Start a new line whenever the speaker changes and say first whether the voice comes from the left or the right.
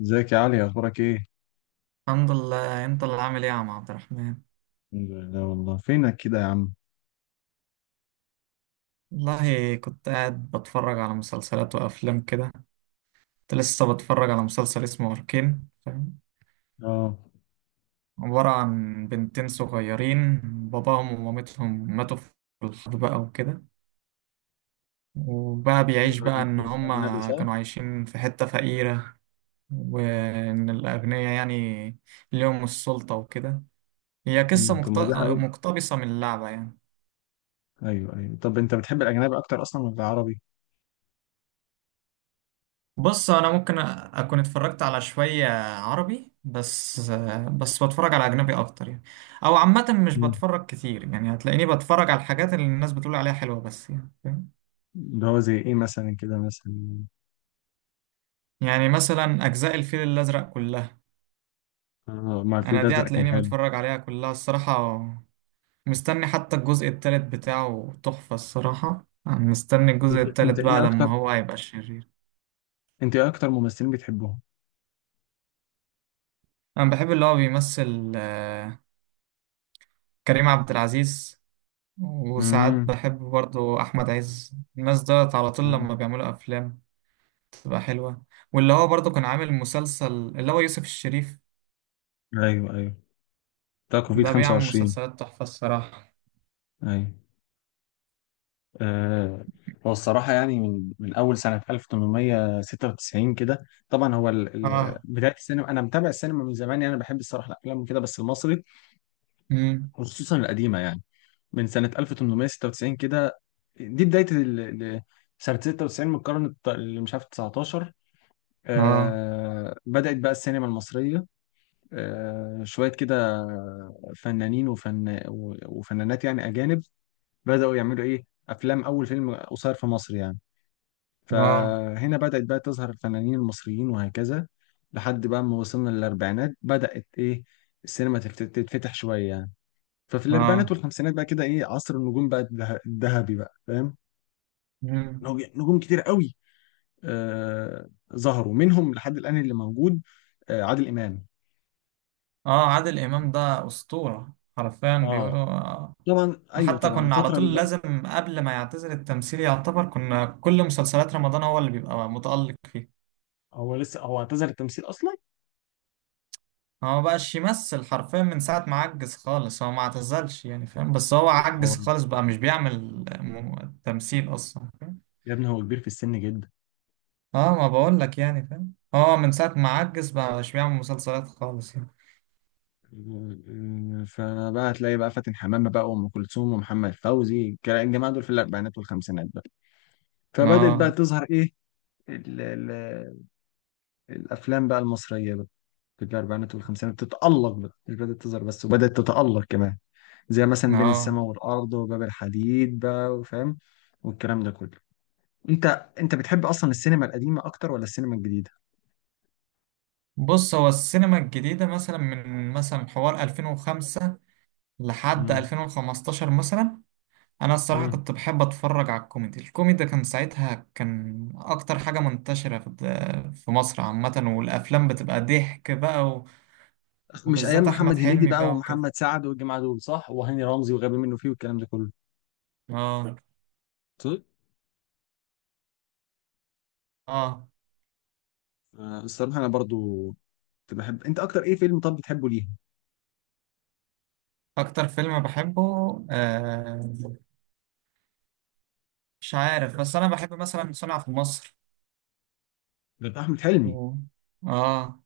left: ازيك يا علي، اخبارك ايه؟
right: الحمد لله. انت اللي عامل ايه يا عم عبد الرحمن؟
left: الحمد لله. والله فينك كده يا عم؟
right: والله كنت قاعد بتفرج على مسلسلات وافلام كده. كنت لسه بتفرج على مسلسل اسمه اركين، فاهم؟
left: اه.
right: عبارة عن بنتين صغيرين، باباهم ومامتهم ماتوا في الحرب بقى وكده. وبقى
left: بتحب
right: بيعيش بقى ان
left: الأجنبي
right: هما
left: صح؟
right: كانوا عايشين في حتة فقيرة، وان الاغنياء يعني ليهم السلطة وكده. هي قصة
left: إيه. طب ما دي حقيقة.
right: مقتبسة من اللعبة يعني.
left: ايوه ايوه. طب انت بتحب الاجنبي اكتر اصلا ولا العربي؟
right: بص، انا ممكن اكون اتفرجت على شوية عربي بس. بس بتفرج على اجنبي اكتر يعني. او عامة مش
left: مم.
right: بتفرج كتير يعني، هتلاقيني بتفرج على الحاجات اللي الناس بتقول عليها حلوة بس، يعني فاهم.
left: اللي هو زي ايه مثلا كده مثلا؟
right: يعني مثلا اجزاء الفيل الازرق كلها،
left: آه، مع الفيل
right: انا دي
left: الازرق كان
right: هتلاقيني
left: حلو.
right: متفرج عليها كلها الصراحة. مستني حتى الجزء التالت بتاعه، تحفة الصراحة. أنا مستني الجزء
left: أنت
right: التالت بقى
left: إيه أكتر؟
right: لما هو هيبقى شرير.
left: انت ايه اكتر ممثلين بتحبهم؟
right: انا بحب اللي هو بيمثل كريم عبد العزيز. وساعات
left: امم
right: بحب برضو أحمد عز. الناس دولت على طول
left: آه،
right: لما بيعملوا أفلام تبقى حلوة. واللي هو برضو كان عامل مسلسل، اللي هو يوسف الشريف.
left: ايوه ايوه. بتاع كوفيد
right: ده بيعمل
left: 25.
right: مسلسلات تحفة الصراحة.
left: ايوه. آه. هو الصراحة يعني من أول سنة 1896 كده، طبعا هو
right: آه.
left: بداية السينما. أنا متابع السينما من زمان يعني، أنا بحب الصراحة الأفلام وكده، بس المصري،
right: مم.
left: خصوصا القديمة يعني، من سنة 1896 كده. دي بداية سنة 96 من القرن اللي مش عارف 19.
right: آه.
left: آه، بدأت بقى السينما المصرية. آه، شوية كده فنانين وفن وفنانات يعني أجانب بدأوا يعملوا إيه أفلام. أول فيلم قصير في مصر يعني،
right: آه.
left: فهنا بدأت بقى تظهر الفنانين المصريين وهكذا. لحد بقى ما وصلنا للأربعينات بدأت إيه السينما تتفتح شوية يعني. ففي الأربعينات
right: آه.
left: والخمسينات بقى كده إيه، عصر النجوم بقى الذهبي بقى، فاهم؟
right: مم.
left: نجوم كتير قوي آه ظهروا منهم لحد الآن اللي موجود، آه عادل إمام.
right: آه، عادل إمام ده أسطورة حرفيا، بيقولوا
left: اه،
right: آه.
left: طبعا ايوه
right: حتى
left: طبعا
right: كنا على
left: الفترة اللي
right: طول
left: بقى.
right: لازم قبل ما يعتزل التمثيل يعتبر، كنا كل مسلسلات رمضان هو اللي بيبقى متألق فيها.
left: هو لسه، هو اعتزل التمثيل أصلا؟
right: هو ما بقاش يمثل حرفيا من ساعة ما عجز خالص. هو ما اعتزلش يعني، فاهم، بس هو
left: هو
right: عجز خالص بقى مش بيعمل تمثيل أصلا، فاهم.
left: يا ابني هو كبير في السن جدا.
right: اه، ما بقول لك يعني، فاهم، هو من ساعة ما عجز بقى مش بيعمل مسلسلات خالص يعني.
left: فبقى هتلاقي بقى فاتن حمامة بقى وأم كلثوم ومحمد فوزي الجماعة دول في الأربعينات والخمسينات بقى. فبدأت بقى
right: اه.
left: تظهر إيه ال الأفلام بقى المصرية بقى في الأربعينات والخمسينات تتألق بقى، مش بدأت تظهر بس وبدأت تتألق كمان، زي مثلا بين
right: اه.
left: السماء والأرض وباب الحديد بقى، وفاهم، والكلام ده كله. أنت أنت بتحب أصلا السينما القديمة أكتر ولا السينما الجديدة؟
right: بص، هو السينما الجديدة مثلا من مثلا حوار 2005 لحد
left: مم.
right: 2015 مثلا، انا الصراحه
left: مم.
right: كنت بحب اتفرج على الكوميدي. الكوميدي كان ساعتها كان اكتر حاجه منتشره في مصر عامه، والافلام بتبقى ضحك بقى
left: مش أيام
right: وبالذات احمد
left: محمد هنيدي
right: حلمي
left: بقى
right: بقى وكده.
left: ومحمد سعد والجماعة دول صح؟ وهاني رمزي وغبي منه فيه والكلام ده كله،
right: اه.
left: صح؟
right: اه.
left: آه، الصراحة أنا برضو كنت بحب. أنت أكتر إيه فيلم طب بتحبه ليه؟
right: اكتر فيلم بحبه آه مش عارف، بس انا بحب مثلا صنع في مصر
left: غير أحمد حلمي.
right: و... اه.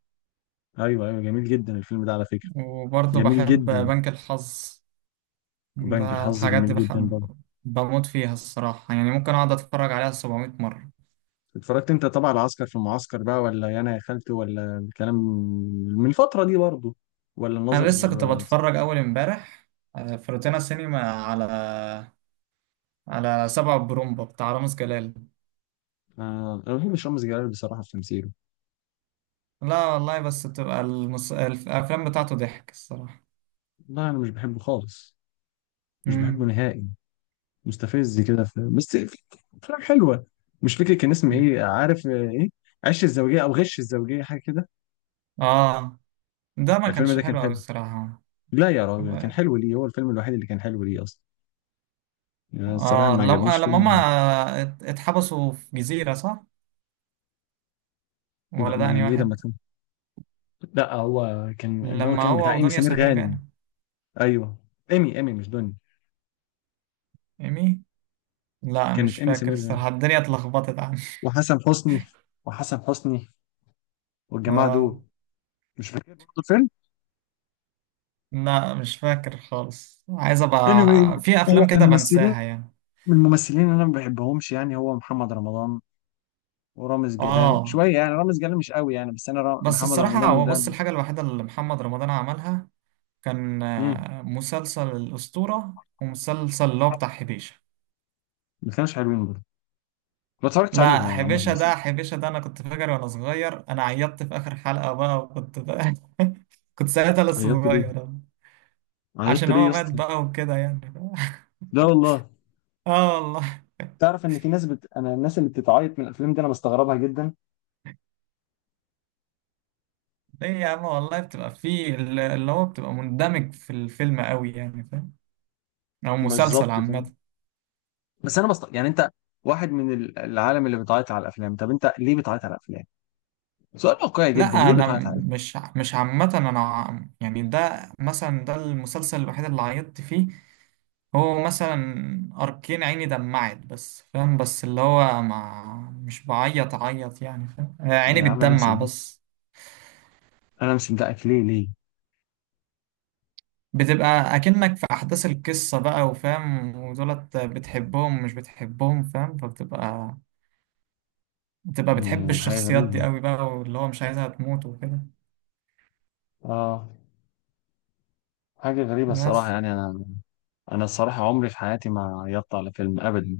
left: أيوه أيوه، جميل جدا الفيلم ده على فكرة.
right: وبرضه
left: جميل
right: بحب
left: جدا.
right: بنك الحظ.
left: وبنك
right: ده
left: الحظ
right: الحاجات دي
left: جميل جدا
right: بحب.
left: برضه.
right: بموت فيها الصراحه، يعني ممكن اقعد اتفرج عليها 700 مره.
left: اتفرجت أنت طبعا على عسكر في المعسكر بقى ولا يانا يا خالتي ولا الكلام، من الفترة دي برضه، ولا
right: انا
left: الناظر؟
right: لسه كنت
left: آه.
right: بتفرج اول امبارح، آه، في روتانا سينما على على سبع برومبا بتاع رامز جلال.
left: آه، أنا ما بحبش رامز جلال بصراحة في تمثيله.
right: لا والله، بس بتبقى الافلام بتاعته ضحك الصراحه.
left: لا أنا مش بحبه خالص، مش بحبه
right: امم.
left: نهائي. مستفز كده في، بس في أفلام حلوة. مش فاكر كان اسمه إيه، عارف آه إيه، عش الزوجية أو غش الزوجية حاجة كده.
right: اه. ده ما
left: الفيلم
right: كانش
left: ده كان
right: حلو قوي
left: حلو.
right: الصراحه.
left: لا يا راجل كان حلو. ليه هو الفيلم الوحيد اللي كان حلو ليه اصلا. يعني أنا الصراحه
right: اه،
left: ما عجبنيش
right: لما
left: فيلم.
right: هما اتحبسوا في جزيره، صح؟
left: لا،
right: ولا
left: ما
right: ده انهي
left: يعني ايه لما
right: واحد؟
left: كان، لا هو كان اللي هو
right: لما
left: كان بتاع
right: هو
left: ايمي
right: ودنيا
left: سمير
right: سمير
left: غانم.
right: كانوا.
left: ايوه، ايمي ايمي مش دنيا.
right: ايمي. لا
left: كانت
right: مش
left: ايمي
right: فاكر
left: سمير غانم
right: الصراحه، الدنيا اتلخبطت عنه
left: وحسن حسني وحسن حسني والجماعه
right: اه.
left: دول. مش فاكر برضه الفيلم.
right: لا مش فاكر خالص، عايز
left: Anyway.
right: ابقى. في
left: هو
right: افلام كده
left: الممثلين،
right: بنساها يعني.
left: من الممثلين اللي انا ما بحبهمش يعني هو محمد رمضان ورامز جلال
right: اه.
left: شويه يعني، رامز جلال مش قوي يعني، بس انا
right: بس
left: محمد
right: الصراحة
left: رمضان
right: هو
left: ده.
right: بص، الحاجة الوحيدة اللي محمد رمضان عملها كان
left: مم.
right: مسلسل الأسطورة ومسلسل اللي هو بتاع حبيشة.
left: ما كانوش حلوين برضه، ما اتفرجتش عليهم
right: لا،
left: يعني عموما.
right: حبيشة ده حبيشة ده انا كنت فاكر وانا صغير، انا عيطت في اخر حلقة بقى وكنت بقى كنت ساعتها لسه
left: عيطت ليه؟
right: صغير.
left: عيطت
right: عشان
left: ليه
right: هو
left: يا
right: مات
left: اسطى؟
right: بقى وكده يعني
left: لا والله.
right: اه والله.
left: تعرف ان في ناس انا الناس اللي بتتعيط من الافلام دي انا بستغربها جدا.
right: ليه يا عم والله، بتبقى فيه اللي هو بتبقى مندمج في الفيلم قوي يعني، او مسلسل
left: بالظبط فاهم.
right: عامة.
left: بس انا يعني انت واحد من العالم اللي بتعيط على الافلام. طب انت ليه بتعيط على الافلام؟ سؤال واقعي جدا،
right: لا،
left: ليه
right: انا
left: بتعيط على الافلام؟
right: مش عامة. انا يعني ده مثلا ده المسلسل الوحيد اللي عيطت فيه. هو مثلا اركين عيني دمعت بس، فاهم، بس اللي هو ما مش بعيط عيط يعني، فاهم، عيني
left: يا عم انا
right: بتدمع
left: مصدق،
right: بس.
left: انا مش مصدقك، ليه ليه؟
right: بتبقى اكنك في احداث القصة بقى، وفاهم، ودولت بتحبهم مش بتحبهم، فاهم، فبتبقى بتحب
left: حاجه
right: الشخصيات دي
left: غريبه.
right: قوي بقى، واللي هو مش عايزها تموت وكده
left: اه، حاجه غريبه الصراحه
right: بس.
left: يعني. انا، انا الصراحه عمري في حياتي ما عيطت على فيلم ابدا.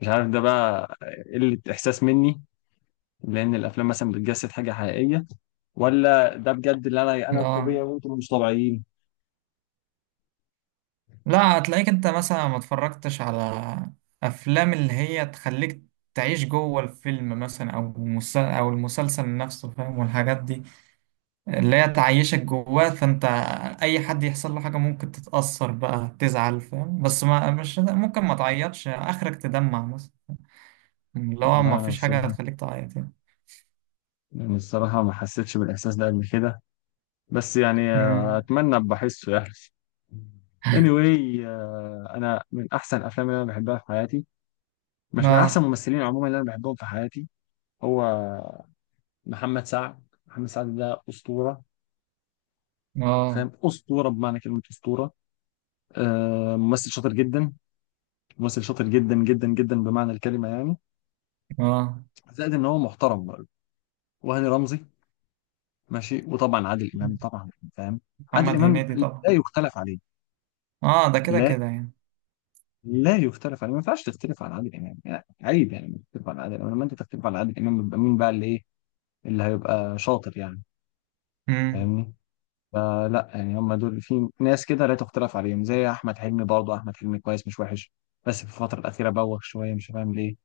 left: مش عارف ده بقى قله احساس مني، لان الافلام مثلا بتجسد حاجه حقيقيه، ولا ده بجد اللي انا، انا الطبيعي
right: اه.
left: وانتم مش طبيعيين؟
right: لا، هتلاقيك انت مثلا ما اتفرجتش على افلام اللي هي تخليك تعيش جوه الفيلم مثلا، او المسلسل نفسه، فاهم، والحاجات دي اللي هي تعيشك جواه. فانت اي حد يحصل له حاجه ممكن تتاثر بقى، تزعل، فاهم، بس ما مش ممكن ما تعيطش، اخرك تدمع مثلا. اللي هو ما
left: والله انا
right: فيش حاجه
left: الصراحه،
right: هتخليك تعيط يعني.
left: يعني الصراحه ما حسيتش بالاحساس ده قبل كده، بس يعني آه،
right: امم.
left: اتمنى بحسه يعني. Anyway. آه، انا من احسن الافلام اللي انا بحبها في حياتي، مش من احسن
right: اه.
left: الممثلين عموما اللي انا بحبهم في حياتي، هو محمد سعد. محمد سعد ده اسطوره، فاهم؟
right: اه.
left: اسطوره بمعنى كلمه اسطوره. آه، ممثل شاطر جدا، ممثل شاطر جدا جدا جدا بمعنى الكلمه يعني.
right: اه.
left: زائد ان هو محترم برضه. وهاني رمزي ماشي. وطبعا عادل امام طبعا، فاهم؟ عادل
right: محمد
left: امام
right: هنيدي طبعا.
left: لا يختلف عليه.
right: اه، ده كده
left: لا،
right: كده
left: لا يختلف عليه، ما ينفعش تختلف على عادل امام يعني، عيب يعني إنك تختلف على عادل امام. لما انت تختلف على عادل امام يبقى مين بقى اللي ايه، اللي هيبقى شاطر يعني،
right: يعني.
left: فاهمني؟ فلا يعني هم دول، في ناس كده لا تختلف عليهم، زي احمد حلمي برضه، احمد حلمي كويس مش وحش، بس في الفتره الاخيره بوخ شويه مش فاهم ليه.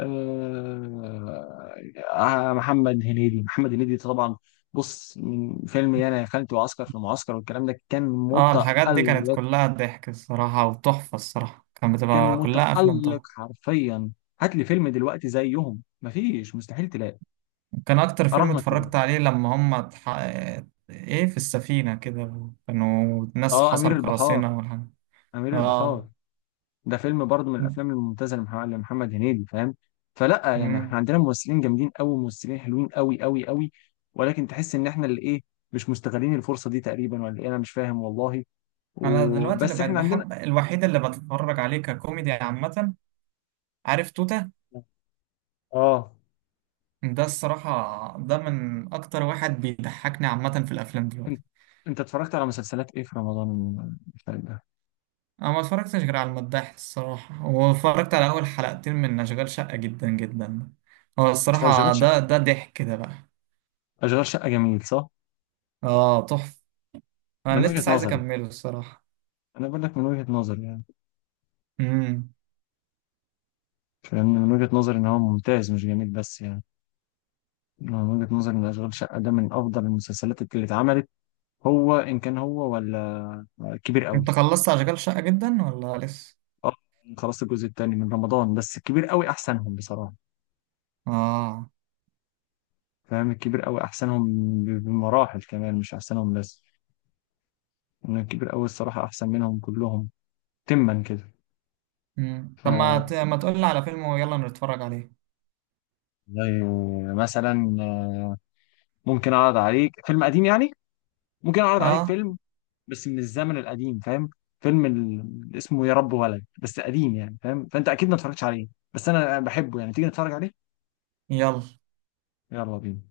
left: آه، آه، محمد هنيدي، محمد هنيدي طبعا، بص من فيلم يانا يا خالتي وعسكر في المعسكر والكلام ده كان
right: اه، الحاجات دي كانت
left: متألق،
right: كلها ضحك الصراحة، وتحفة الصراحة كانت
left: كان
right: بتبقى كلها أفلام
left: متألق
right: طبعا.
left: حرفيا. هات لي فيلم دلوقتي زيهم، مفيش، مستحيل تلاقي،
right: كان أكتر فيلم
left: اراهنك تلاقي.
right: اتفرجت عليه لما هم إيه، في السفينة كده، كانوا ناس
left: اه، امير
right: حصل
left: البحار،
right: قراصنة والحاجة.
left: امير
right: اه.
left: البحار ده فيلم برضه من الافلام الممتازه لمحمد هنيدي، فاهم؟ فلا يعني
right: مم.
left: احنا عندنا ممثلين جامدين قوي، ممثلين حلوين قوي قوي قوي، ولكن تحس ان احنا اللي ايه مش مستغلين الفرصه دي تقريبا، ولا ايه؟ انا مش فاهم والله.
right: أنا دلوقتي اللي
left: وبس
right: بقيت
left: احنا عندنا.
right: بحب الوحيد اللي بتفرج عليه ككوميدي عامة، عارف توتة؟
left: اه.
right: ده الصراحة ده من أكتر واحد بيضحكني عامة في الأفلام دلوقتي.
left: انت انت اتفرجت على مسلسلات ايه في رمضان اللي فات ده؟
right: انا ما اتفرجتش غير على المداح الصراحه، واتفرجت على اول حلقتين من اشغال شقه جدا جدا. هو
left: مش اشغال
right: الصراحه
left: شقه،
right: ده ضحك ده بقى.
left: اشغال شقه جميل صح؟
right: اه، تحفه،
left: من
right: انا
left: وجهة
right: لسه عايز
left: نظري،
right: اكمله الصراحه.
left: انا بقول لك من وجهة نظري يعني،
right: امم.
left: فاهم، من وجهة نظري ان هو ممتاز مش جميل بس يعني. أنا من وجهة نظري ان اشغال شقه ده من افضل المسلسلات اللي اتعملت، هو ان كان هو ولا كبير قوي.
right: انت خلصت اشغال شقه جدا ولا لسه؟
left: اه، خلاص الجزء الثاني من رمضان، بس كبير قوي احسنهم بصراحه.
right: اه.
left: فاهم؟ الكبير قوي احسنهم، بمراحل كمان، مش احسنهم بس، ان الكبير قوي الصراحه احسن منهم كلهم. تما كده.
right: امم،
left: ف-
right: طب ما تقول لي على فيلم ويلا نتفرج عليه؟
left: زي مثلا، ممكن اعرض عليك فيلم قديم يعني، ممكن اعرض عليك
right: اه،
left: فيلم بس من الزمن القديم، فاهم؟ فيلم اسمه يا رب ولد، بس قديم يعني فاهم، فانت اكيد ما اتفرجتش عليه، بس انا بحبه يعني، تيجي نتفرج عليه؟
right: يلا.
left: يلا بينا.